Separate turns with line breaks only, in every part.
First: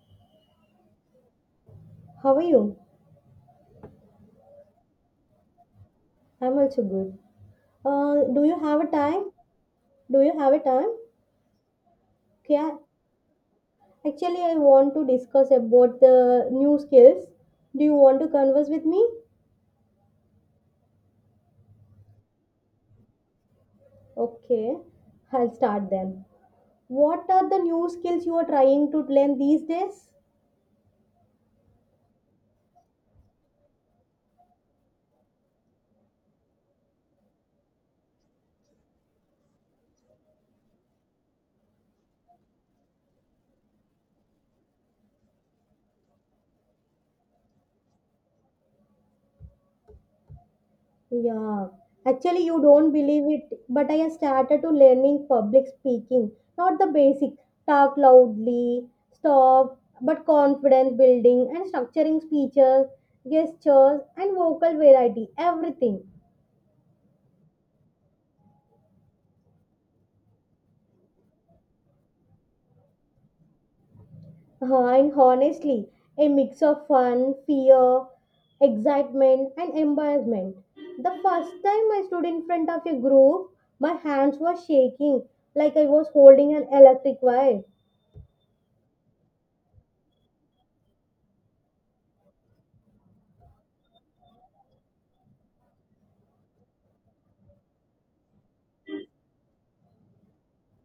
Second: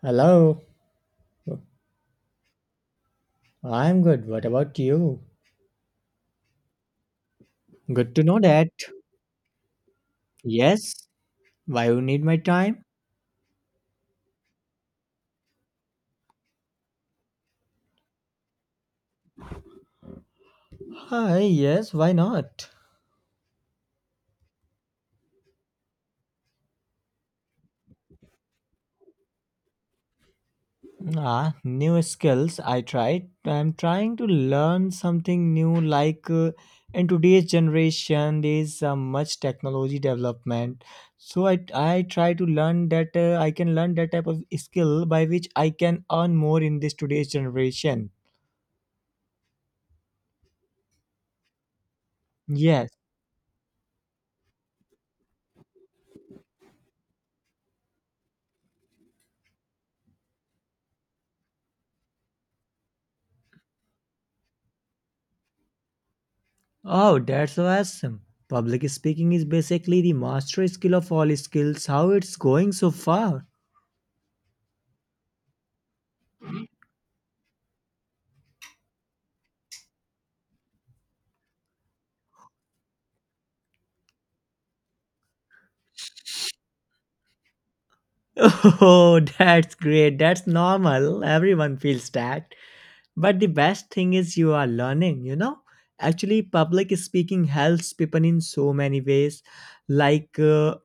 Hello,
How are you?
I'm good. What about you?
I'm also good.
Good to know
Do you
that.
have a time? Do you have a time?
Yes. Why you need my
Yeah.
time?
Actually, I want to discuss about the new skills. Do you want to converse with me?
Hi, yes, why not?
Okay, I'll start then. What are the new skills you are trying to learn these days?
Ah, new skills. I tried. I'm trying to learn something new. Like in today's generation, there's much technology development. So I try to learn that I can learn that type of skill by which I can earn more in this today's generation.
Yeah, actually, you
Yes.
don't believe it, but I have started to learning public speaking, not the basic talk loudly, stop, but confidence building and structuring speeches, gestures, and vocal variety, everything.
Oh, that's awesome. Public speaking is basically the master skill of all skills. How it's going so far?
And honestly, a mix of fun, fear, excitement, and embarrassment. The first time I stood in front of a group, my hands were shaking like I was holding an electric wire.
Oh, that's great. That's normal. Everyone feels that. But the best thing is you are learning, you know? Actually, public speaking helps people in so many ways, like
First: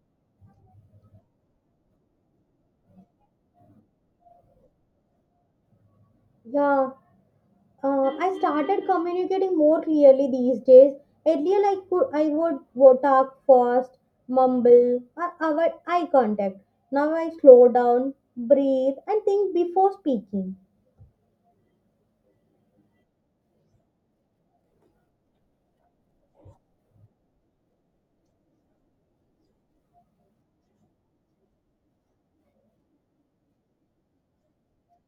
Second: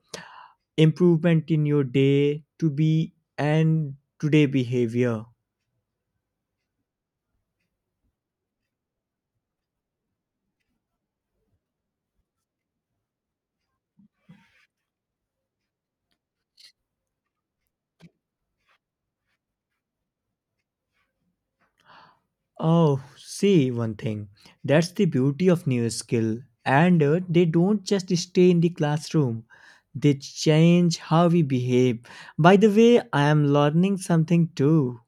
improvement in your day to be and today behavior.
Yeah, I started communicating more clearly these days. Earlier, I would talk fast, mumble, or avoid eye contact. Now I slow down, breathe, and think before speaking.
Oh, see one thing. That's the beauty of new skill. And they don't just stay in the classroom. They change how we behave. By the way, I am learning something too.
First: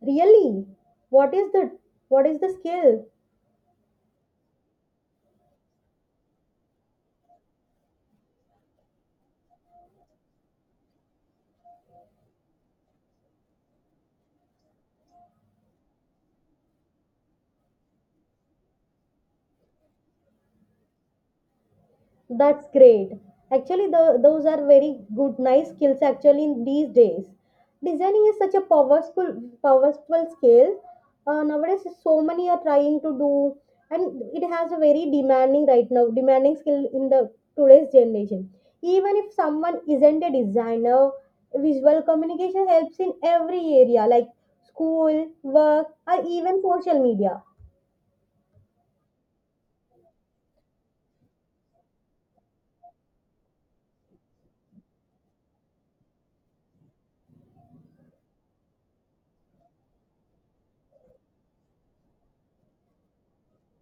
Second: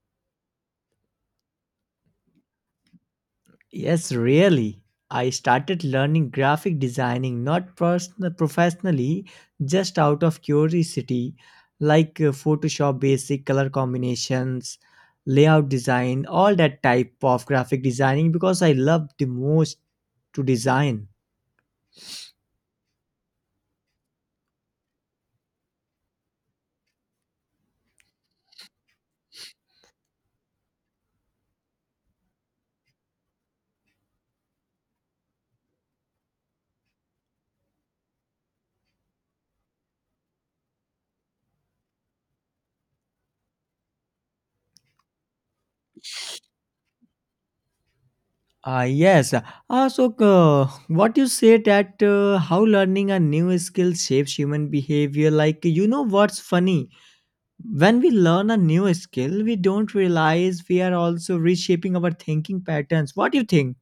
Really, what is the what is the skill?
Yes, really. I started learning graphic designing not personal, professionally, just out of curiosity, like Photoshop basic color combinations, layout design, all that type of graphic designing because I love the most to design.
That's great. Actually, those are very good, nice skills actually in these days. Designing is such a powerful, powerful skill. Nowadays, so many are trying to do, and it has a very demanding right now, demanding skill in the today's generation. Even if someone isn't a designer, visual communication helps in every area like school, work, or even social media.
Yes. So, what you say that how learning a new skill shapes human behavior? Like, you know what's funny? When we learn a new skill, we don't realize we are also reshaping our thinking patterns. What do you think?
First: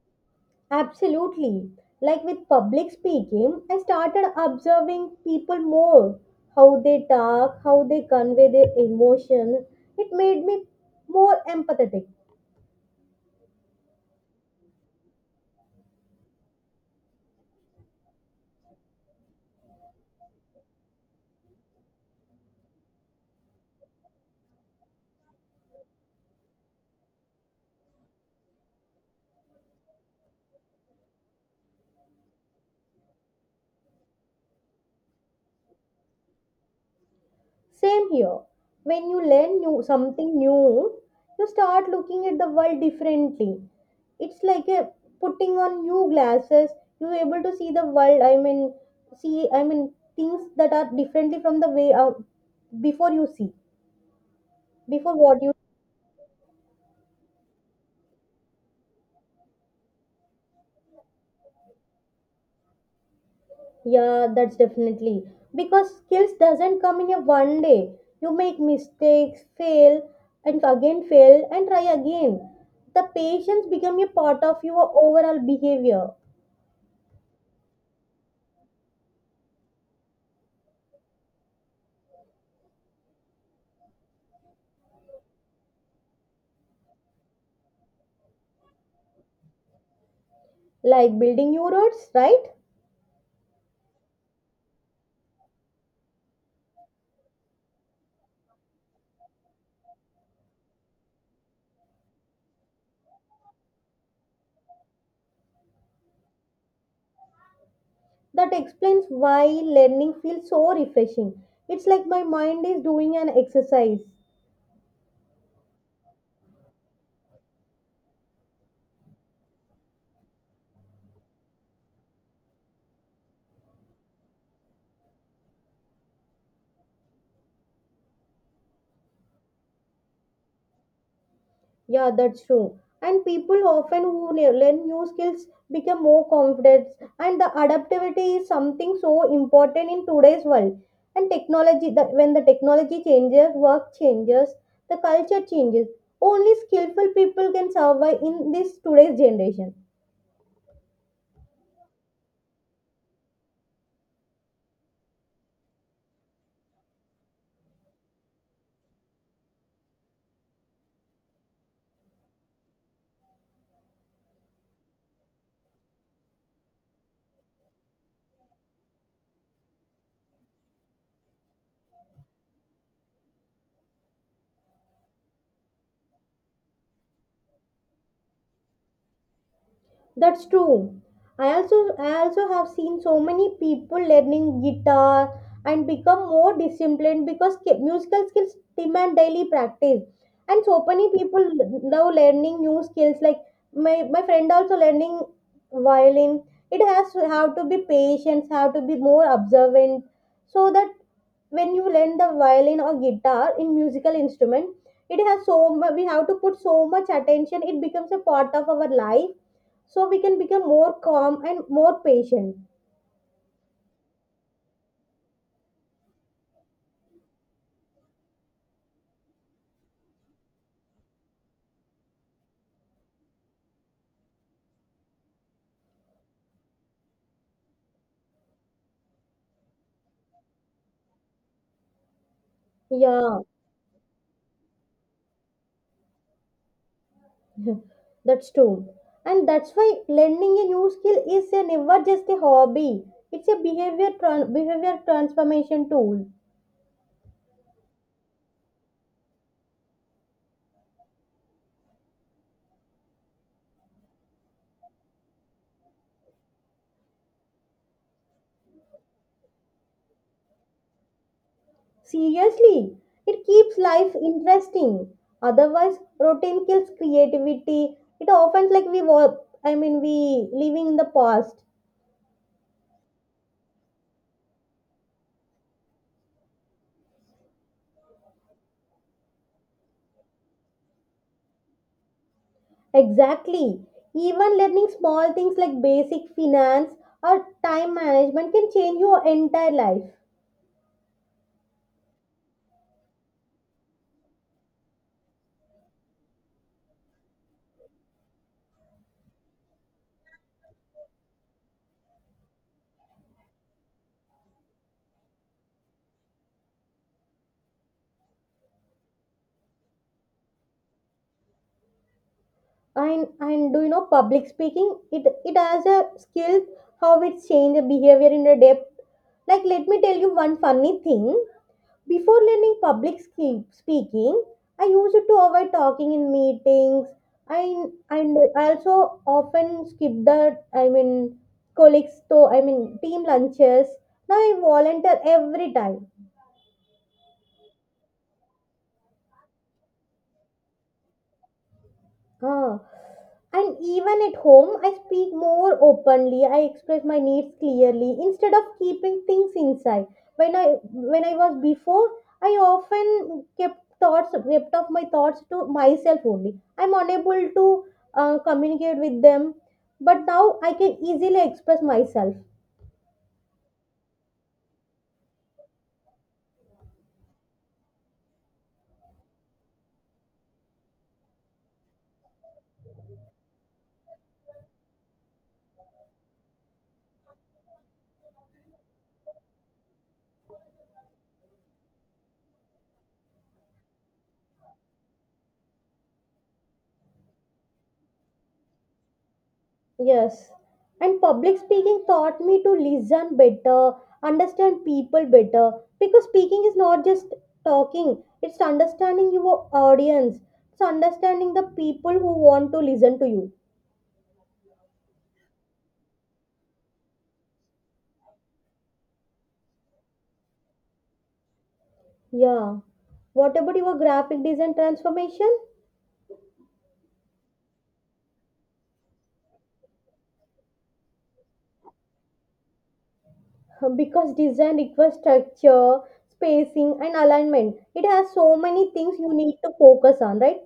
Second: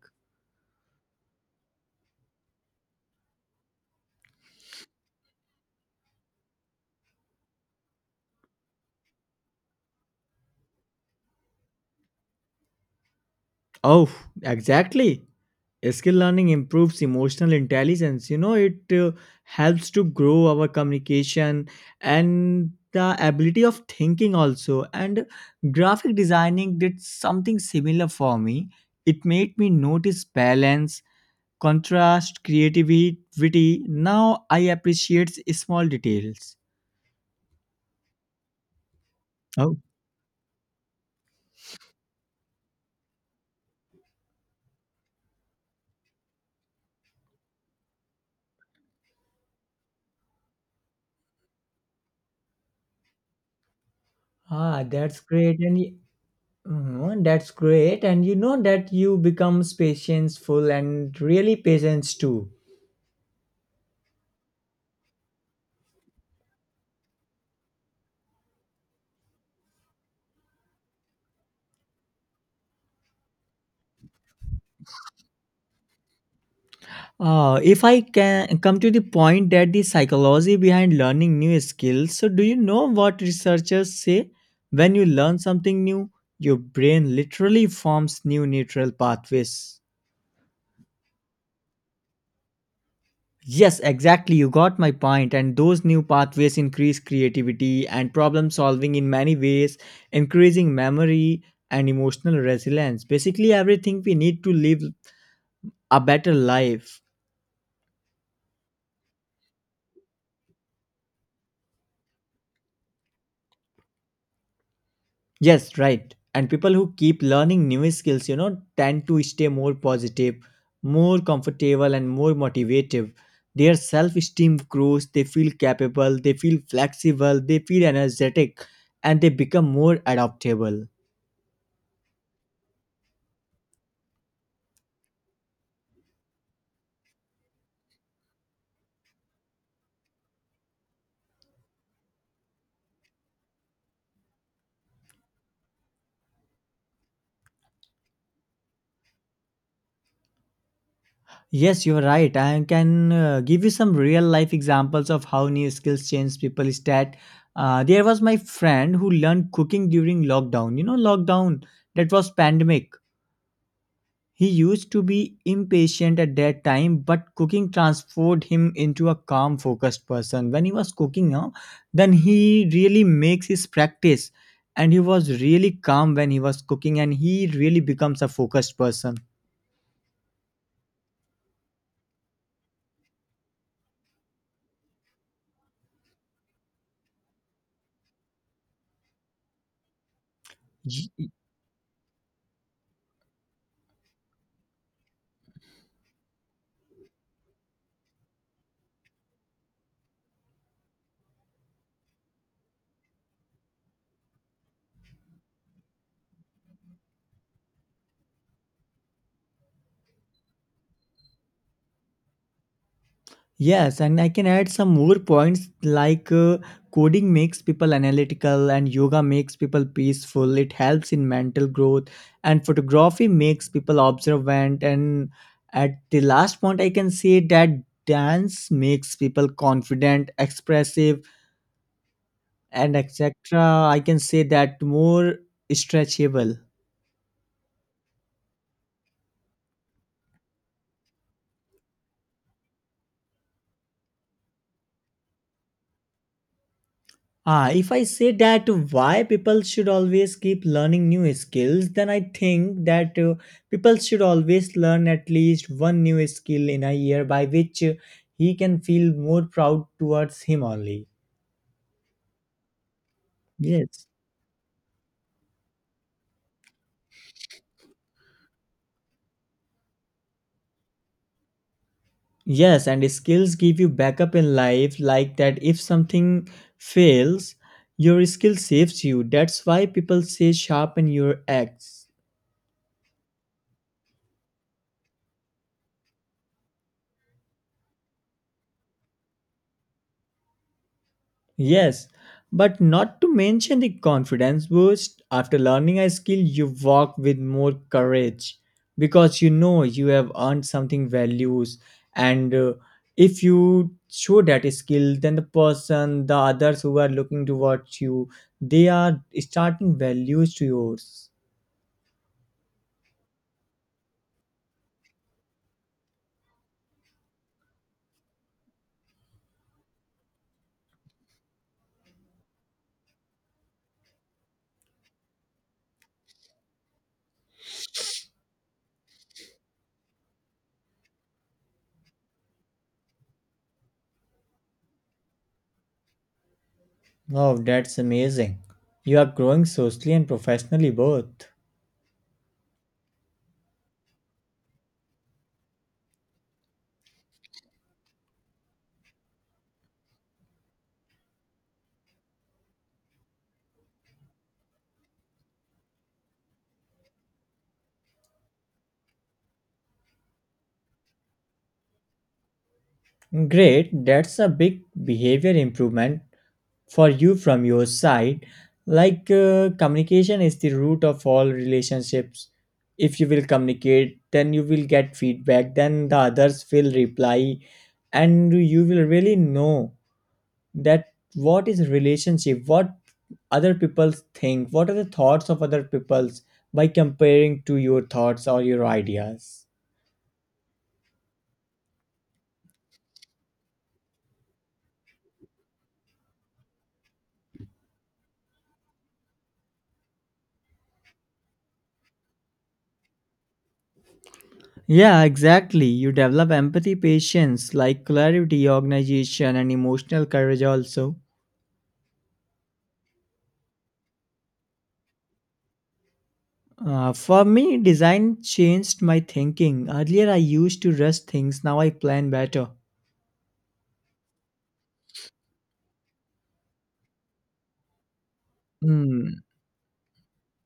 Absolutely. Like with public speaking, I started observing people more, how they talk, how they convey their emotion. It made me more empathetic.
Oh, exactly. Skill learning improves emotional intelligence. You know, it helps to grow our communication and the ability of thinking also. And graphic designing did something similar for me. It made me notice balance, contrast, creativity. Now I appreciate small details.
Same here. When you learn
Oh.
new something new, you start looking at the world differently. It's like a putting on new glasses. You're able to see the world. I mean, see. I mean things that are differently from the way before you see,
Ah,
before
that's
what you.
great, and mhm, that's great, and you know that you becomes patientful and really patience too.
Yeah, that's definitely because skills doesn't come in a one day. You make mistakes, fail, and again fail, and try again. The patience become a part of your overall behavior,
If I can come to the point that the psychology behind learning new skills, so do you know what researchers say? When you learn something new, your brain literally forms new neural pathways.
like building new roads, right?
Yes, exactly. You got my point. And those new pathways increase creativity and problem solving in many ways, increasing memory and emotional resilience. Basically, everything we need to live a better life.
That explains why learning feels so refreshing. It's like my mind is doing an exercise.
Yes, right. And people who keep learning new skills, you know, tend to stay more positive, more comfortable, and more motivative. Their self esteem grows, they feel capable, they feel flexible, they feel energetic, and they become more adaptable.
Yeah, that's true. And people often who learn new skills become more confident. And the adaptability is something so important in today's world. And technology, that when the technology changes, work changes, the culture changes. Only skillful people can survive in this today's generation.
Yes, you're right. I can give you some real life examples of how new skills change people's stat. There was my friend who learned cooking during lockdown. You know, lockdown that was pandemic. He used to be impatient at that time, but cooking transformed him into a calm, focused person. When he was cooking now, then he really makes his practice, and he was really calm when he was cooking, and he really becomes a focused person.
That's true. I also have seen so many people learning guitar and become more disciplined because musical skills demand daily practice. And so many people now learning new skills like my friend also learning violin. It has to have to be patient, have to be more observant so that when you learn the violin or guitar in musical instrument, it has so much, we have to put so much attention, it becomes a part of our life, so we can become more calm and more patient.
Yes, and I can add some more points like coding makes people analytical and yoga makes people peaceful. It helps in mental growth and photography makes people observant. And at the last point, I can say that dance makes people confident, expressive, and
Yeah.
etc. I can say that more stretchable.
That's true, and that's why learning a new skill is a never just a hobby, it's a behavior tran behavior transformation tool.
Ah, if I say that why people should always keep learning new skills, then I think that people should always learn at least one new skill in a year by which he can feel more proud towards him only.
Seriously, it keeps
Yes.
life interesting. Otherwise, routine kills creativity. It often like we were, I mean, we living in the past.
Yes, and skills give you backup in life like that if something fails, your skill saves you. That's why people say sharpen your axe.
Exactly. Even learning small things like basic finance or time management can change your entire life.
Yes, but not to mention the confidence boost. After learning a skill, you walk with more courage because you know you have earned something values. And if you show that skill, then the person, the others who are looking towards you, they are starting values to yours.
And do you know public speaking? It has a skill how it change the behavior in the depth. Like let me tell you one funny thing. Before learning public speaking, I used to avoid talking in meetings. I and I also often skip the, colleagues to, team lunches. Now I volunteer every time.
Wow, that's amazing. You are growing socially and professionally both.
Ah. And even at home, I speak more openly. I express my needs clearly instead of keeping things inside. When I was before, I often kept thoughts, kept off my thoughts to myself only. I'm unable to communicate with them, but now I can easily express myself.
Great, that's a big behavior improvement for you from your side like communication is the root of all relationships. If you will communicate then you will get feedback, then the others will reply and you will really know that what is relationship, what other people think, what are the thoughts of other people's by comparing to your thoughts or your ideas.
Yes, and public speaking taught me to listen better, understand people better, because speaking is not just talking, it's understanding your audience, it's understanding the people who want to listen to you.
Yeah, exactly. You develop empathy, patience, like clarity, organization, and emotional courage also.
Yeah, what about your graphic design transformation?
For me, design changed my thinking. Earlier, I used to rush things, now I plan better.
Because design requires structure, spacing, and alignment. It has so many things you
Hmm.
need to focus on, right?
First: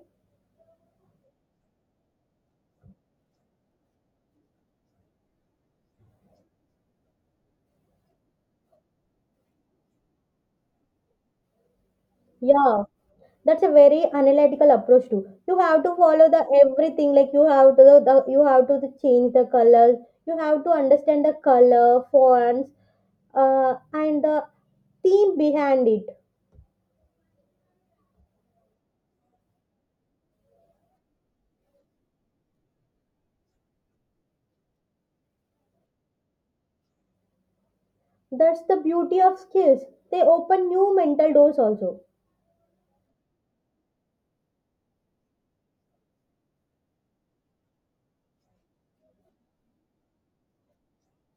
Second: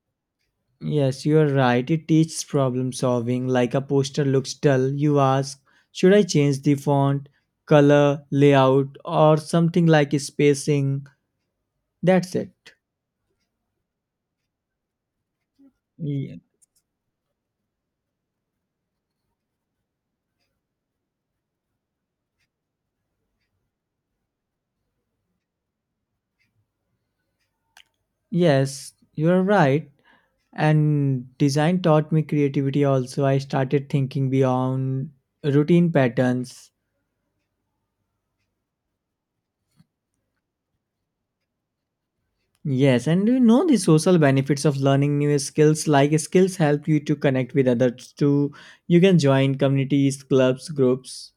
Yes, you are right. It teaches problem solving. Like a poster looks dull, you ask, should I change the font, color, layout, or something like spacing? That's it.
Yeah. That's a very analytical approach too. You have to follow
Ye-
the everything. Like you have to you have to the change the colors. You have to understand the color fonts, and the theme behind it.
Yes, you are right. And design taught me creativity also. I started thinking beyond routine patterns.
That's the beauty of skills. They open new mental doors also.
Yes, and do you know the social benefits of learning new skills? Like skills help you to connect with others too. You can join communities, clubs, groups.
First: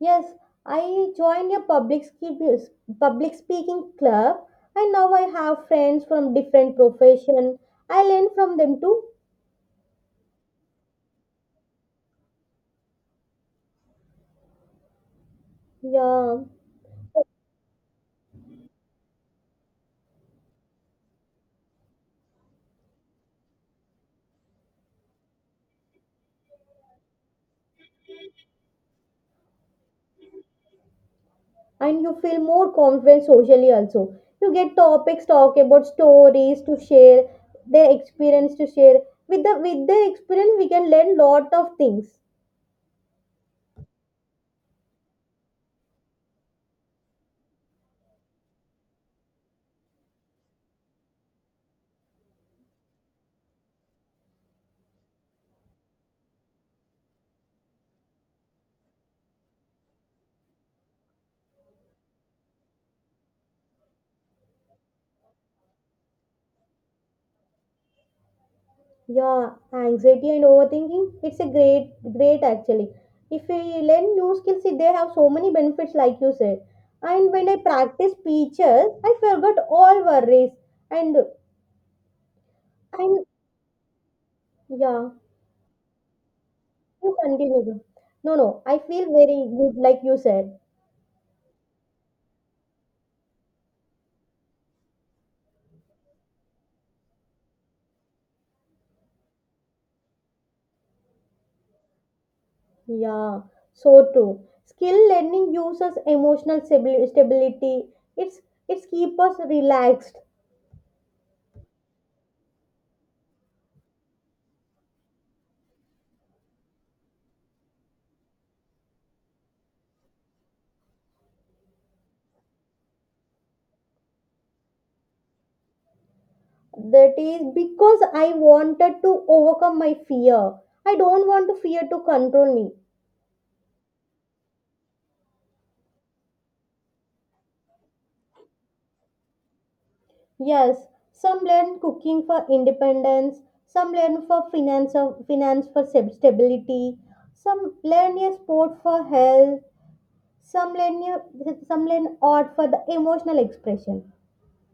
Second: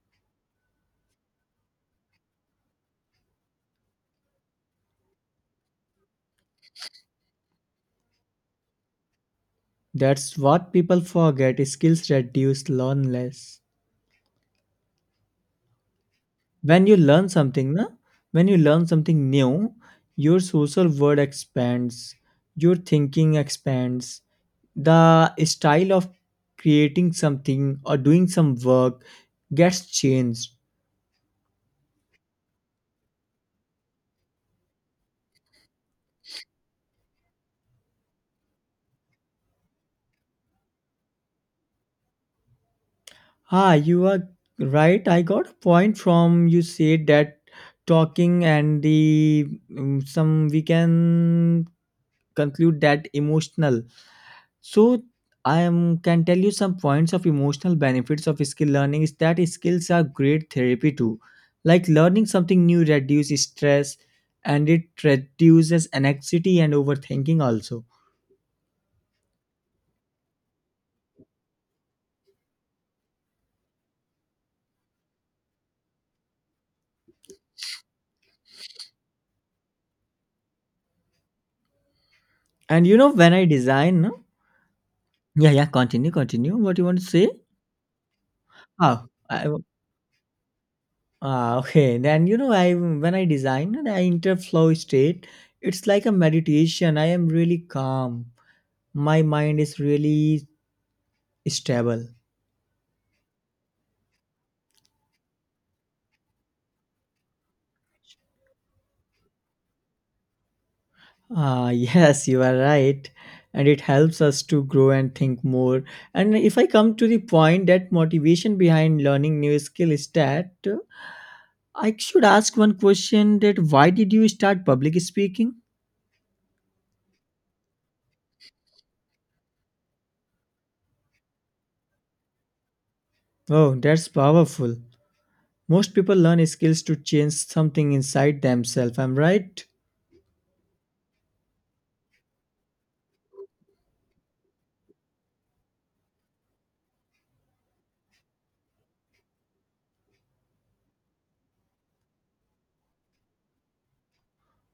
Yes, I joined a public speaking club, and now I have friends from different profession. I learn from them too.
That's what people forget. Skills reduce loneliness.
Yeah.
When you learn something, na? When you learn something new, your social world expands, your thinking expands. The style of creating something or doing some work gets changed.
And you feel more confident socially also. You get topics talk about, stories to share, their experience to share. With the, with their experience we can learn lot of things.
Ah, you are right. I got a point from you said that talking and the some we can conclude that emotional. So I am can tell you some points of emotional benefits of skill learning is that skills are great therapy too. Like learning something new reduces stress and it reduces anxiety and overthinking also.
Yeah, anxiety and overthinking, it's a great, great actually. If we learn new skills, see, they have so many benefits like you said. And when I practice speeches I forgot all worries. and
And you know
and
when I design, no?
yeah,
Yeah, yeah, continue, continue. What you want to
you
say?
continue. No no I
Ah,
feel very
I,
good, like you said.
Ah, okay. Then you know, I when I design and I enter flow state, it's like a meditation. I am really calm. My mind is really stable.
Yeah, so true. Skill learning gives us emotional stability. It's it's keep us relaxed.
Ah, yes, you are right. And it helps us to grow and think more. And if I come to the point that motivation behind learning new skill is that I should ask one question that why did you start public speaking?
That is because I wanted to overcome my fear. I don't want to fear to control me.
Oh, that's powerful. Most people learn skills to change something inside themselves. I'm right.
Yes, some learn cooking for independence. Some learn for finance of finance for stability. Some learn a sport for health. Some learn a, some learn art for the emotional expression.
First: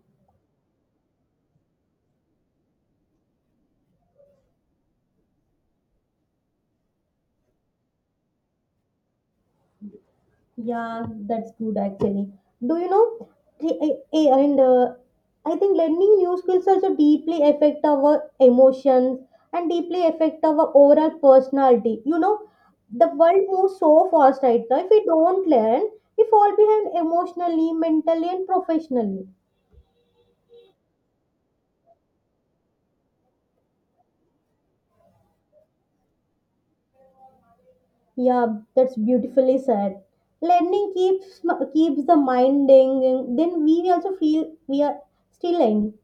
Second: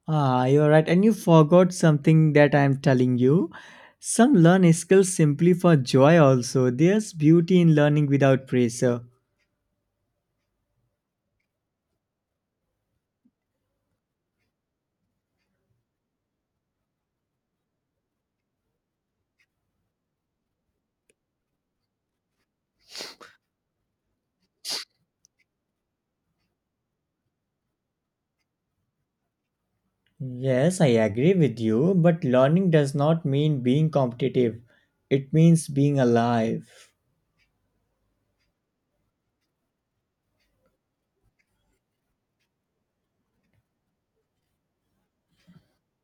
Ah, you're right. And you forgot something that I'm telling you. Some learn skills simply for joy, also. There's beauty in learning without pressure.
Yeah, that's good actually. Do you know the- eh, eh, And I think learning new skills also deeply affect our emotions and deeply affect our overall personality. You know, the world moves so fast right now. If we don't learn, we fall behind emotionally, mentally, and professionally.
Yes, I agree with you, but learning does not mean being competitive. It means being alive.
Yeah, that's beautifully said. Learning keeps, keeps the mind ding. Then we also feel we are still young,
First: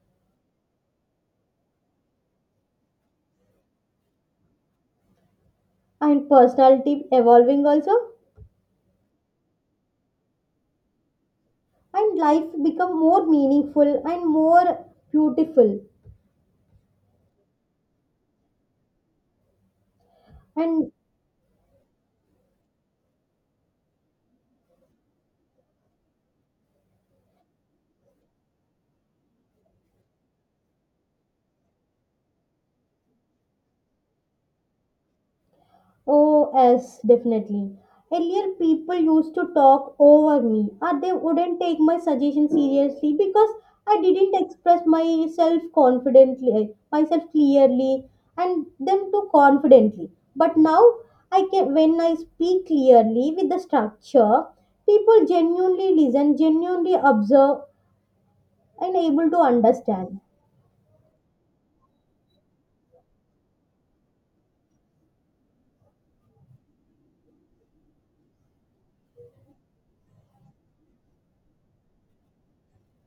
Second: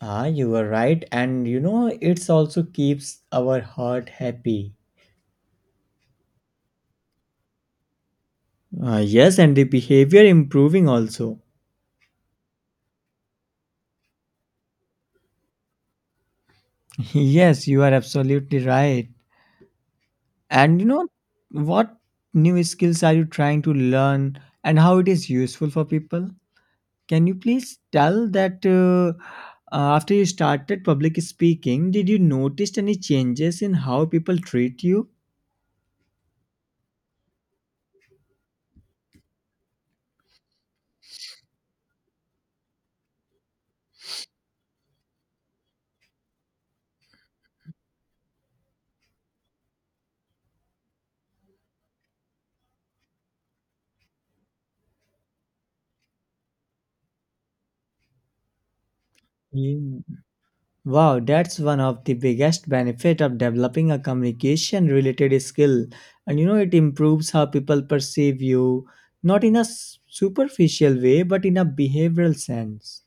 Ah, you were right. And you know, it's also keeps our heart happy.
and personality evolving also,
Ah, yes, and the behavior improving also.
and life become more meaningful and more beautiful
Yes, you are absolutely right. And you
and.
know what new skills are you trying to learn and how it is useful for people? Can you please tell that after you started public speaking, did you notice any changes in how people treat you?
Oh yes, definitely. Earlier people used to talk over me or they wouldn't take my suggestion seriously because I didn't express myself confidently, myself clearly, and them too confidently. But now I can, when I speak clearly with the structure, people genuinely listen, genuinely observe, and able to
Mm.
understand.
Wow, that's one of the biggest benefit of developing a communication related skill. And you know it improves how people perceive you, not in a superficial way, but in a behavioral sense.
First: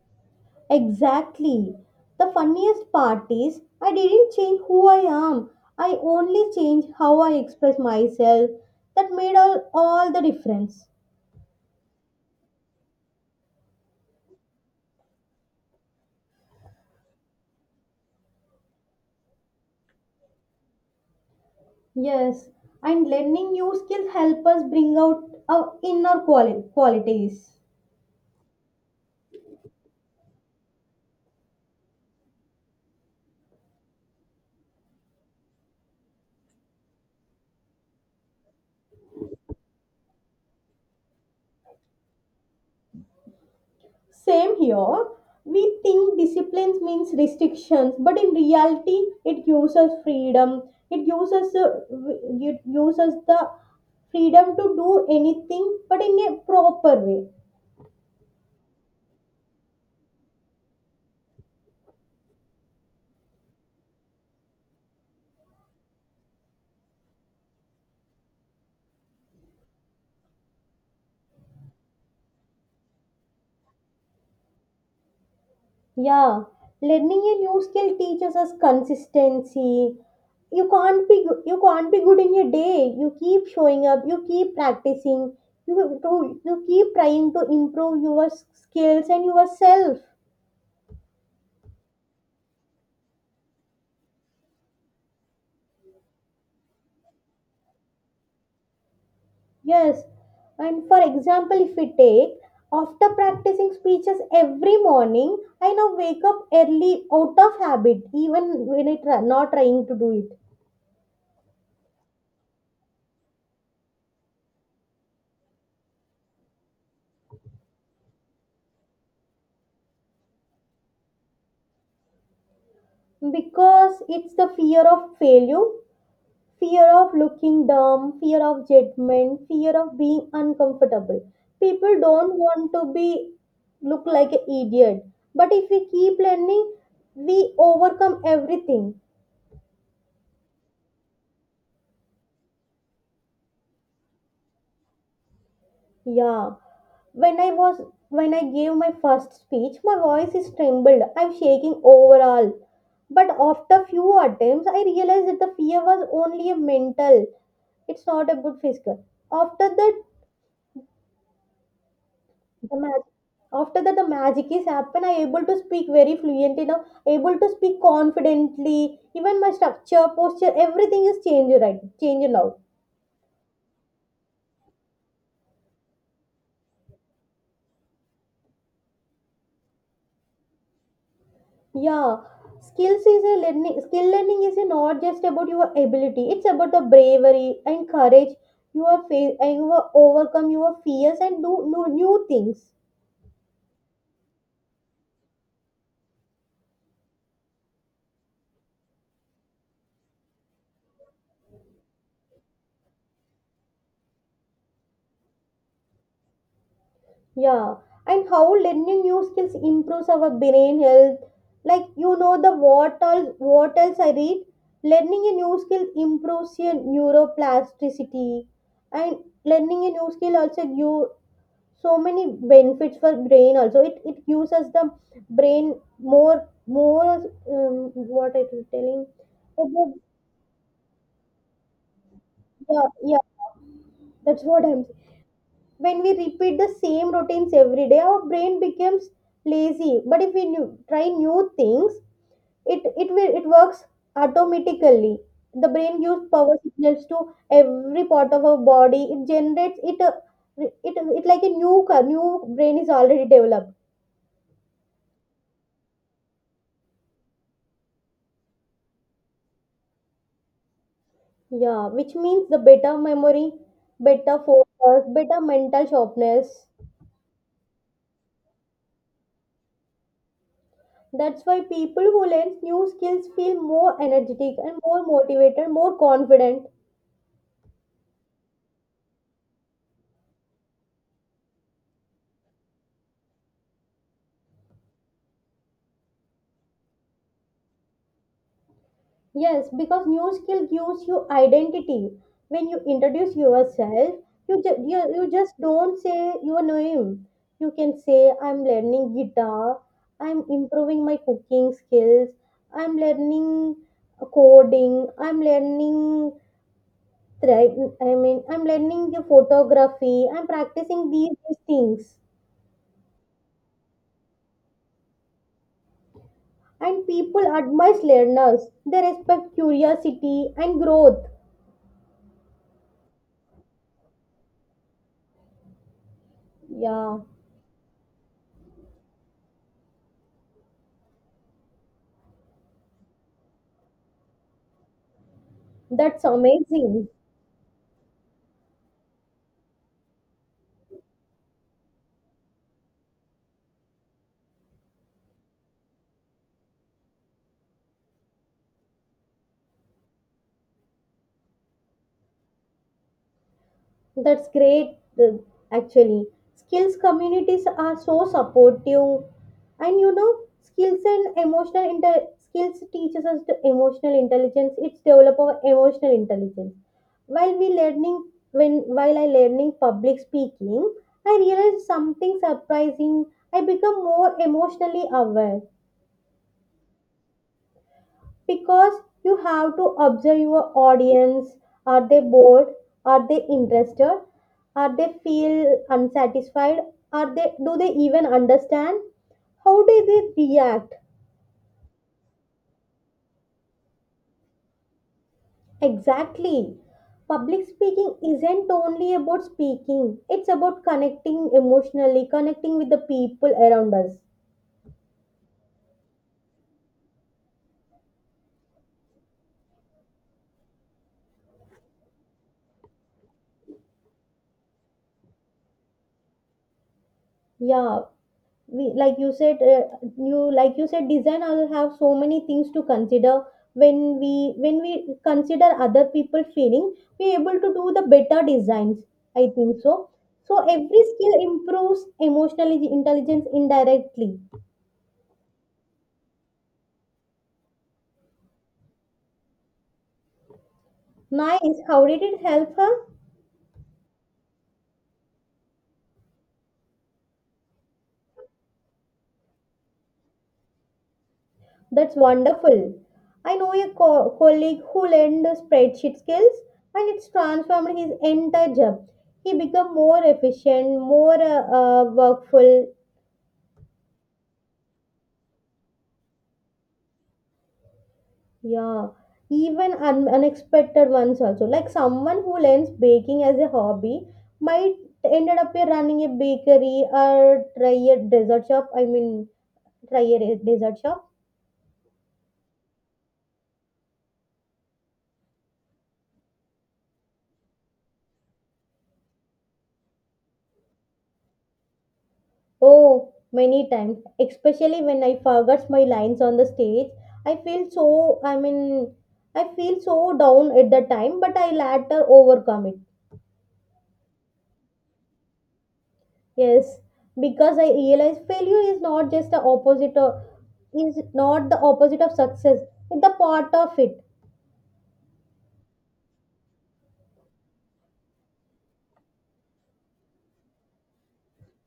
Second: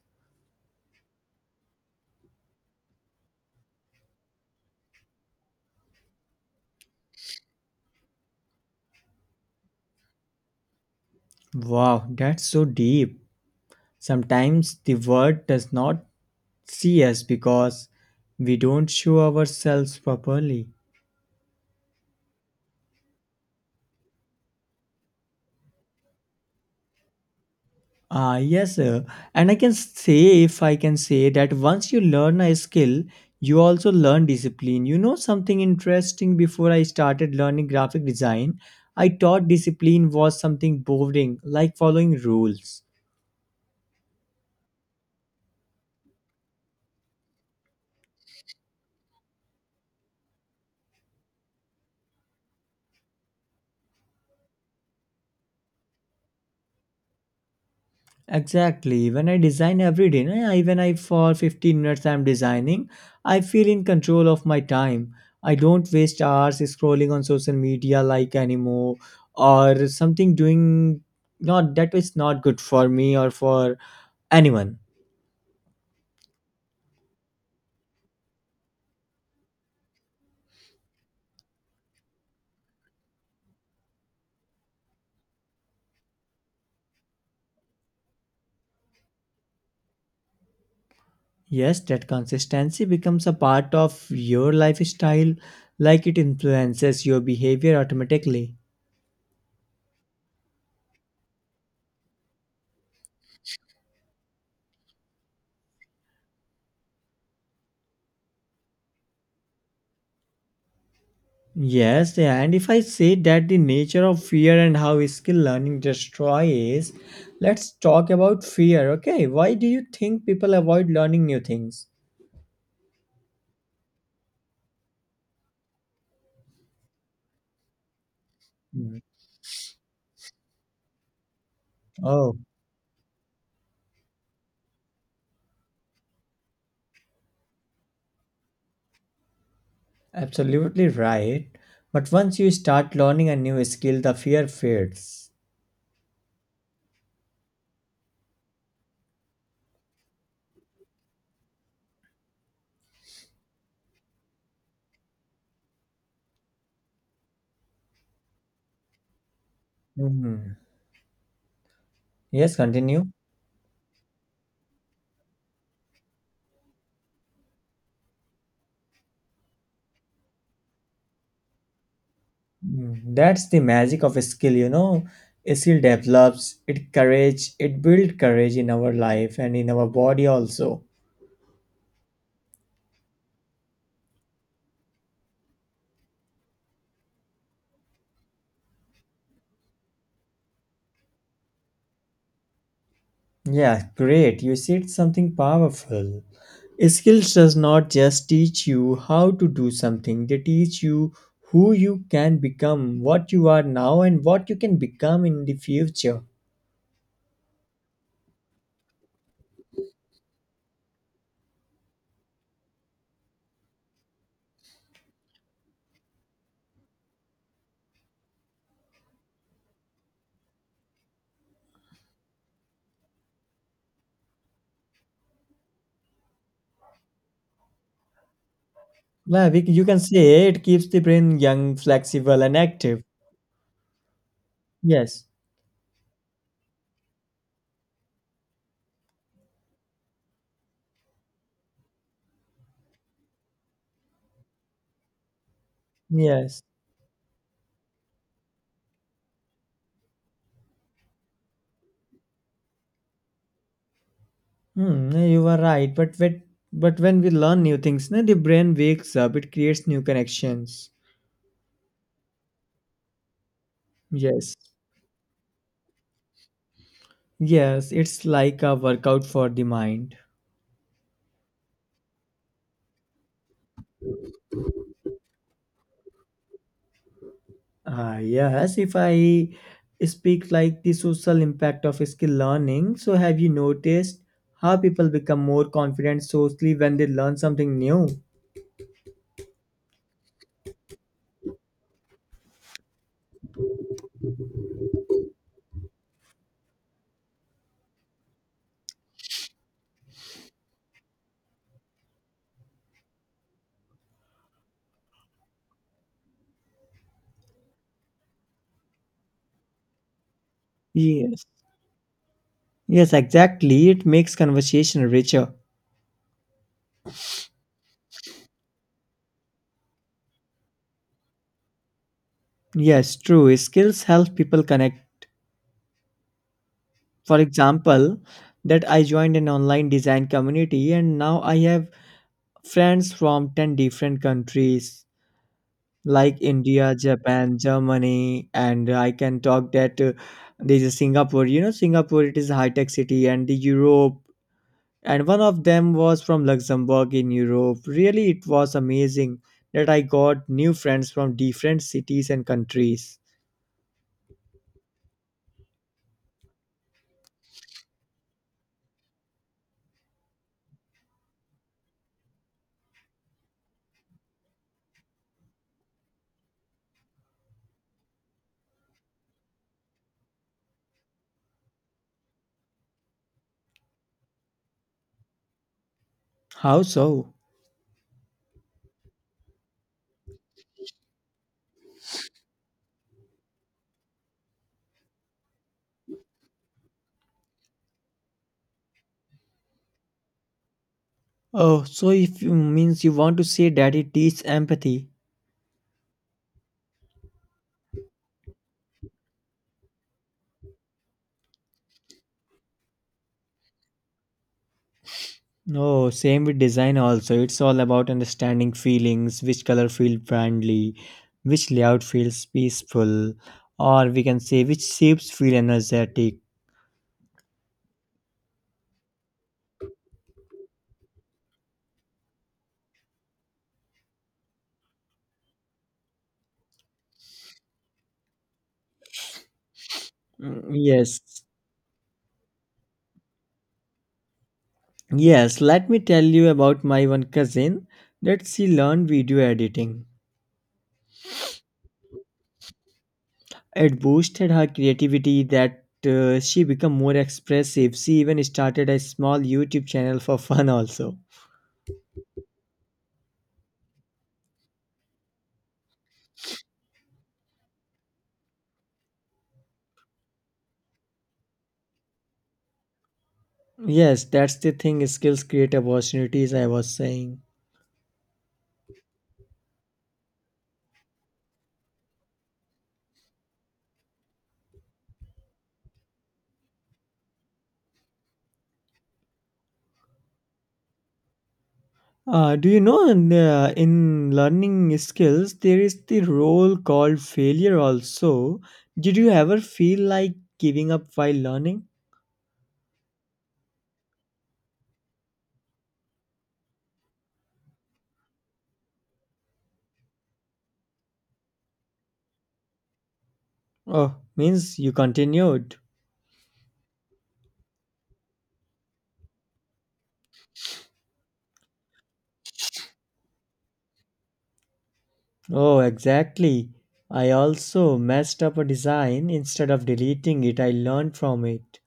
Exactly. The funniest part is I didn't change who I am. I only changed how I express myself. That made all the difference.
Wow, that's so deep. Sometimes the world does not see us because we don't show ourselves properly.
Yes, and learning new skills help us bring out our inner qualities.
Ah, yes, sir. And I can say, if I can say, that once you learn a skill, you also learn discipline. You know, something interesting before I started learning graphic design, I thought discipline was something boring, like following rules.
Same here. We think disciplines means restrictions, but in reality, it gives us freedom. It gives us the it gives us the freedom to do anything, but in a proper way.
Exactly. When I design every day, na, even I for 15 minutes I'm designing, I feel in control of my time. I don't waste hours scrolling on social media like anymore or something doing not that is not good for me or for anyone.
Yeah, learning a new skill teaches us consistency. You can't be you can't be good in a day. You keep showing up. You keep practicing. You keep trying to improve your skills and yourself.
Yes, that consistency becomes a part of your lifestyle like it influences your behavior automatically.
Yes, and for example, if we take after practicing speeches every morning, I now wake up early out of habit, even when I try, not trying to do it,
Yes, yeah, and if I say that the nature of fear and how skill learning destroys, let's talk about fear. Okay, why do you think people avoid learning new things?
because it's the fear of failure, fear of looking dumb, fear of
Mm.
judgment, fear of being uncomfortable. People don't
Oh,
want to be look like an idiot. But if we keep learning, we overcome everything.
absolutely right. But once you start learning a new skill, the fear fades.
Yeah. When I was when I gave my first speech, my voice is trembled. I'm shaking overall. But after few attempts, I realized that the fear was only a mental. It's not about physical. After that,
Mhm. Yes,
the magic,
continue.
after that the magic is happen. I able to speak very fluently now. Able to speak confidently. Even my structure, posture, everything is changed, right. Changed now.
Mm, that's the magic of a skill, you know. A skill develops it courage, it builds courage in our life and in our body also.
Yeah, skills is a learning. Skill learning is not just about your ability. It's about the bravery and courage. You are face and you are overcome your fears and do new, new things.
Yeah, great. You said something powerful. Skills does not just teach you how to do something, they teach you who you can become, what you are now, and what you can become in the future.
Yeah, and how learning new skills improves our brain health. Like you know the what all what else I read. Learning a new skill improves your neuroplasticity, and learning a new skill also give so many benefits for brain. Also, it gives us the brain more, more, what I am telling
Yeah, we, you
about.
can say it keeps the brain young, flexible, and
Yeah
active.
yeah that's what I'm.
Yes,
When we repeat the same routines every day, our brain becomes lazy, but if we new, try new things, it will, it works automatically. The brain gives power
yes.
signals to every part of our body. It generates it, it, it like a new new brain is already developed.
Hmm, yeah, you are right. But when we learn new things, na, the brain wakes up, it creates new connections.
Yeah, which means the better memory, better
Yes,
focus, better mental sharpness.
yes. It's like a workout for the mind.
That's why people who learn new skills feel more energetic and more motivated, more confident.
Yes, if I speak like the social impact of skill learning, so have you noticed how people become more confident socially when they learn something new?
Yes, because new skill gives you identity. When you introduce yourself, you just don't say your name. You can say, I'm learning guitar, I'm improving my cooking skills, I'm learning coding, I'm learning, I'm learning the photography, I'm practicing
Yes,
these things.
yes, exactly. It makes conversation richer.
And people admire learners. They respect curiosity and growth.
Yes, true. Skills help people connect.
Yeah,
For example, that I joined an online design community and now I have friends from 10 different countries.
that's
Like India,
amazing.
Japan, Germany, and I can talk that there's a Singapore. You know, Singapore it is a high-tech city, and the Europe, and one of them was from Luxembourg in Europe. Really, it was amazing that I got new friends from different cities and countries.
That's great, uh, actually. Skills communities are so supportive, and you know, skills teaches us the emotional intelligence. It's develop our emotional intelligence. While we learning, when while I learning public speaking, I realized something surprising. I become more emotionally aware
How so?
because you have to observe your audience. Are they bored? Are they interested? Are they feel unsatisfied? Are they Do they even understand? How do they react?
Oh, so if you means you want to say that it teaches empathy.
Exactly. Public speaking isn't only about speaking, it's about connecting, emotionally connecting with the people around us.
No, same with design also. It's all about understanding feelings, which color feel friendly, which layout feels peaceful, or we can say which shapes feel energetic.
Yeah, we like you said, you like you said, design also have so many things to consider. When we when we consider other people feeling, we able to do the better designs, I think so. So
Mm,
every
yes.
skill improves emotional intelligence indirectly.
Yes, let me tell you about my one cousin that she learned video editing.
Nice, how did it help her?
It boosted her creativity that she became more expressive. She even started a small YouTube channel for fun also.
That's wonderful. I know a colleague who learned the spreadsheet skills, and it's transformed his entire job. He become more efficient, more workful.
Yes, that's the thing skills create opportunities I was saying.
Yeah, even unexpected ones also. Like someone who learns baking as a hobby might ended up here running a bakery or try a dessert shop. Try a dessert shop.
Do you know in learning skills there is the role called failure also. Did you ever feel like giving up while learning?
Oh, many times, especially when I forgot my lines on the stage. I feel so, I mean, I feel so down at the time, but I later overcome it.
Oh, means you continued.
Yes, because I realize failure is not just the opposite of is not the opposite of success. It's the part of it.
Oh, exactly. I also messed up a design. Instead of deleting it, I learned from it.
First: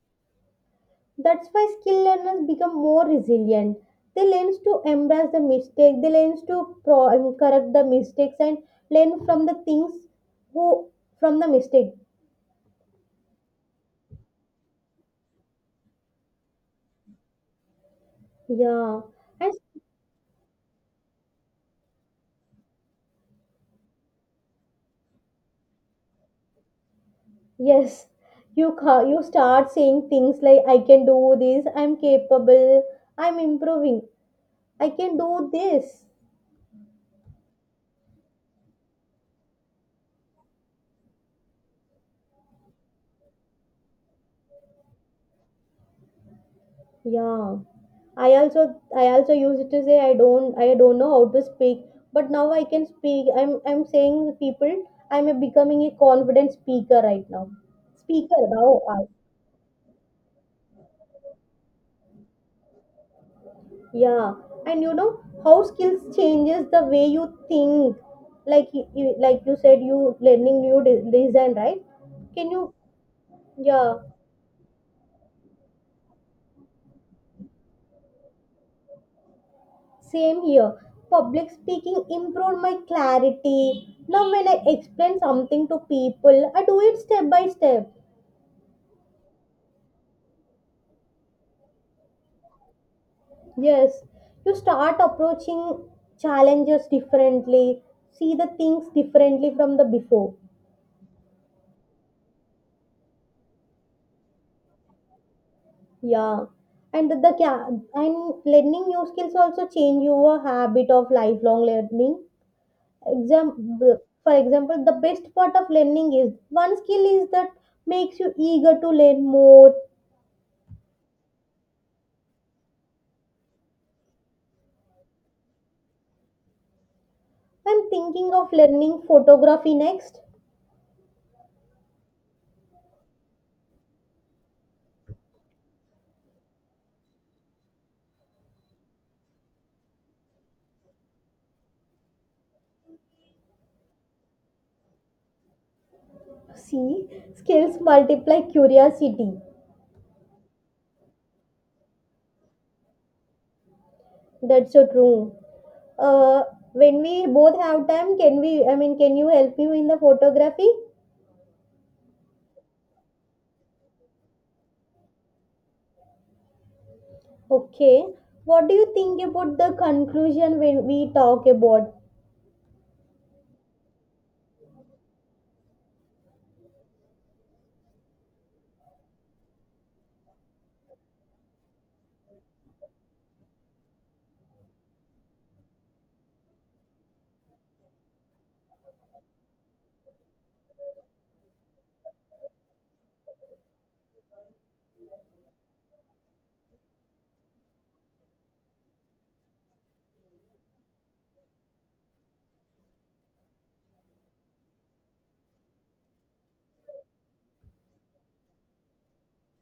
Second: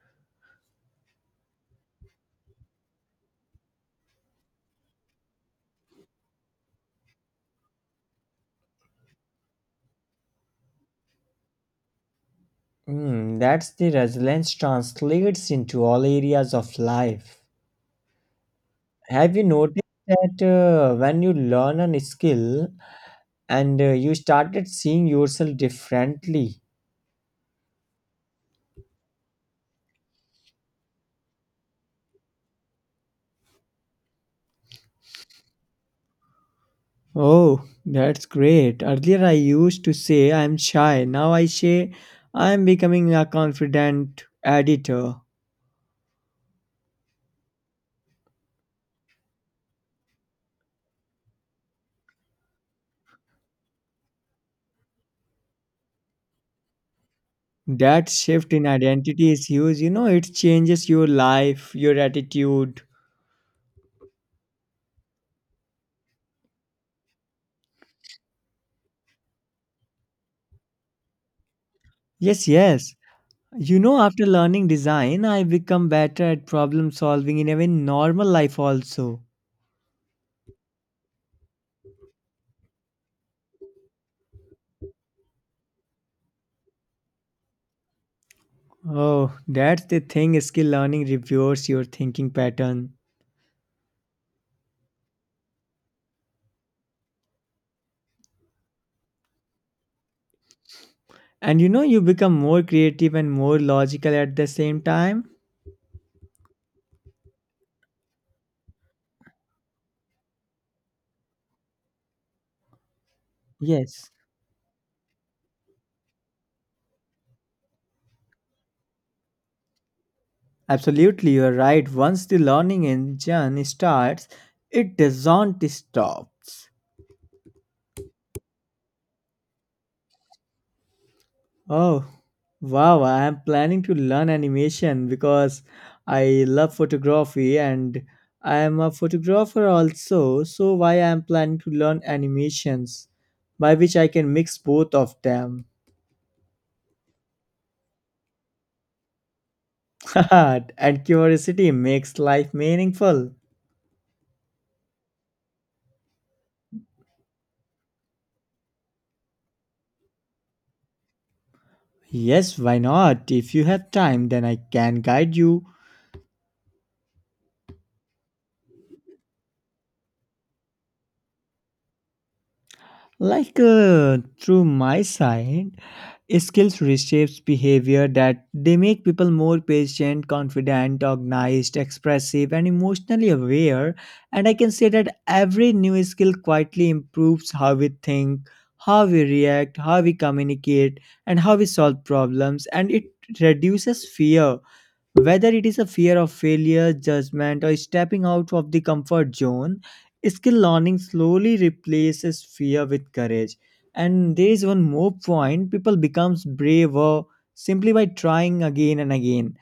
That's why skill learners become more resilient. They learn to embrace the mistake. They learn to pro- I correct the mistakes and learn from the things who from the mistake.
Hmm, that's the resilience translates into all areas of life.
Yeah,
Have you
and
noticed that when you learn a skill, and you started seeing yourself differently.
yes, you start saying things like I can do this. I'm capable. I'm improving. I can do this.
Oh, that's great. Earlier I used to say I'm shy. Now I say I'm becoming a confident editor.
Yeah. I also used to say I don't know how to speak, but now I can speak. I'm saying people I'm a becoming a confident speaker right now.
That
Speaker
shift in
now. I-
identity is huge. You know, it changes your life, your attitude.
Yeah. And you know how skills changes the way you think. Like like you said, you learning new design, right?
Yes,
Can you,
yes. You know,
yeah.
after learning design, I become better at problem solving in even normal life also.
Same here. Public speaking improved my clarity. Now, when I explain something to people, I do it step by step.
Oh, that's the thing skill learning reveals your thinking pattern.
Yes, you start approaching challenges differently, see the things differently from the before.
And you know, you become more creative and more logical at the same time.
Yeah, and and learning new skills also change your habit of lifelong learning. Exam,
Yes,
for example, the best part of learning is one skill is that makes you eager to learn more.
absolutely, you're right. Once the learning engine starts, it doesn't stop.
I'm thinking of learning photography next.
Oh, wow, I am planning to learn animation because I love photography and I am a photographer also. So, why I am planning to learn animations by which I can mix both of them.
See, skills multiply curiosity.
And curiosity makes life meaningful.
That's so true. Uh, when we both have time, can we? I mean, can you help me in the photography?
Yes, why not? If you have time, then I can guide you.
Okay. What do you think about the conclusion when we talk about?
Like through my side, skills reshapes behavior that they make people more patient, confident, organized, expressive, and emotionally aware. And I can say that every new skill quietly improves how we think, how we react, how we communicate, and how we solve problems. And it reduces fear, whether it is a fear of failure, judgment, or stepping out of the comfort zone, skill learning slowly replaces fear with courage. And there is one more point, people becomes braver simply by trying again and again,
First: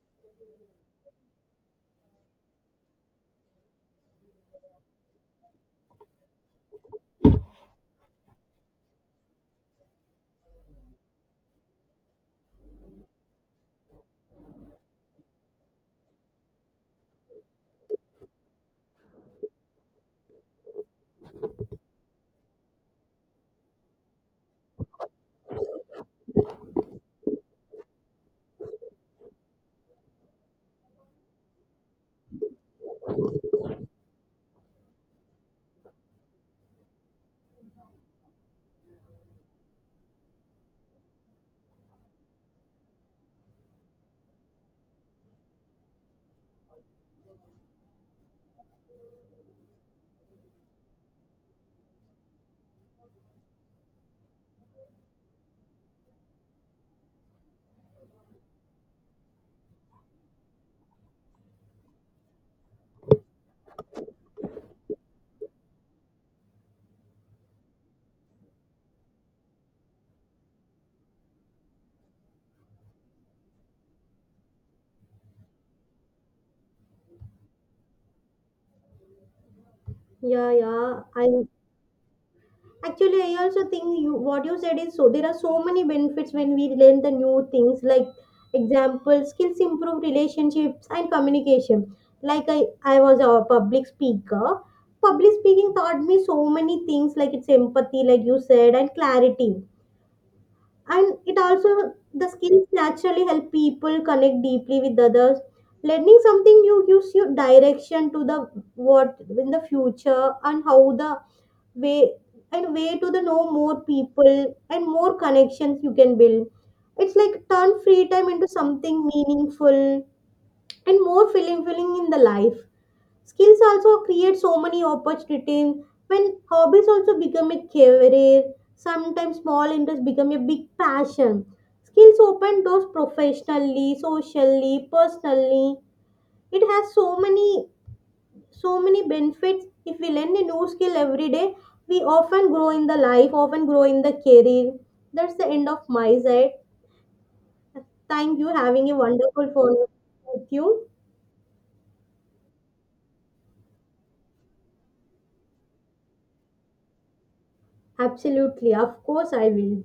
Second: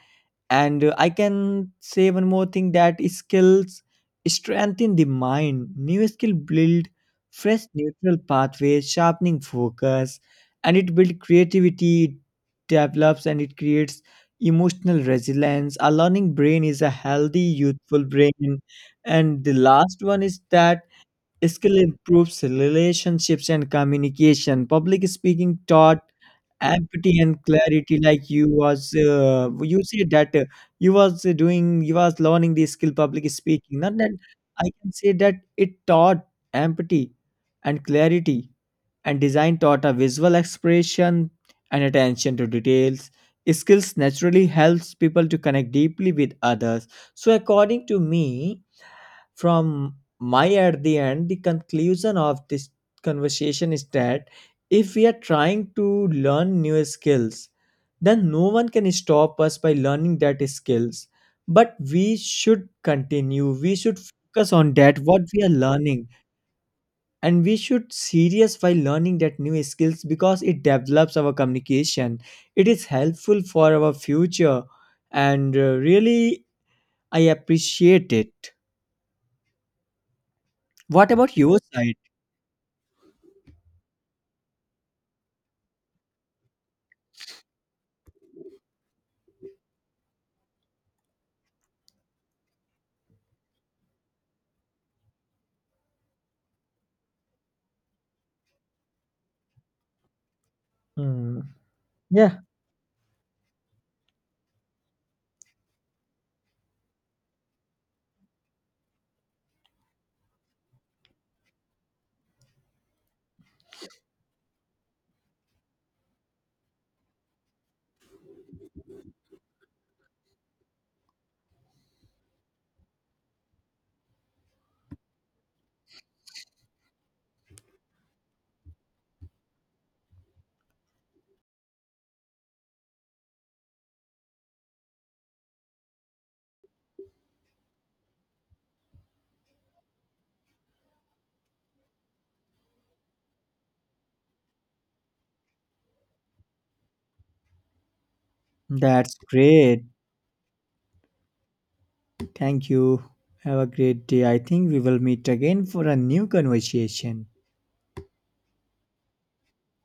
and I can say one more thing that skills strengthen the mind, new skill build fresh neural pathways, sharpening focus, and it build creativity, it develops and it creates emotional resilience, a learning brain is a healthy youthful brain. And the last one is that skill improves relationships and communication. Public speaking taught empathy and clarity, like you was you said that you was doing, you was learning the skill public speaking, not that I can say that it taught empathy and clarity. And design taught a visual expression and attention to details. Skills naturally helps people to connect deeply with others. So according to me, from my, at the end, the conclusion of this conversation is that if we are trying to learn new skills, then no one can stop us by learning that skills, but we should continue, we should focus on that what we are learning, and we should serious by learning that new skills because it develops our communication, it is helpful for our future. And really I appreciate it.
Yeah, yeah.
What about
I
your side?
actually, I also think you what you said is, so there are so many benefits when we learn the new things, like example, skills improve relationships and communication. Like I was a public speaker. Public speaking taught me so many things, like it's empathy, like you said, and clarity. And it
Hmm.
also the
Yeah,
skills naturally help people connect deeply with others. Learning something new gives you direction to the what in the future and how the way and way to the know more people, and more connections you can build. It's like turn free time into something meaningful and more filling in the life. Skills also create so many opportunities when hobbies also become a career. Sometimes small interests become a big passion. Skills open doors professionally, socially, personally. It has so many, so many benefits. If we learn a new skill every day, we often grow in the life, often grow in the career. That's the end of my side. Thank you having a
that's
wonderful phone
great.
with you.
Thank you. Have a great day. I think we will meet again for a new conversation.
Absolutely, of course I will.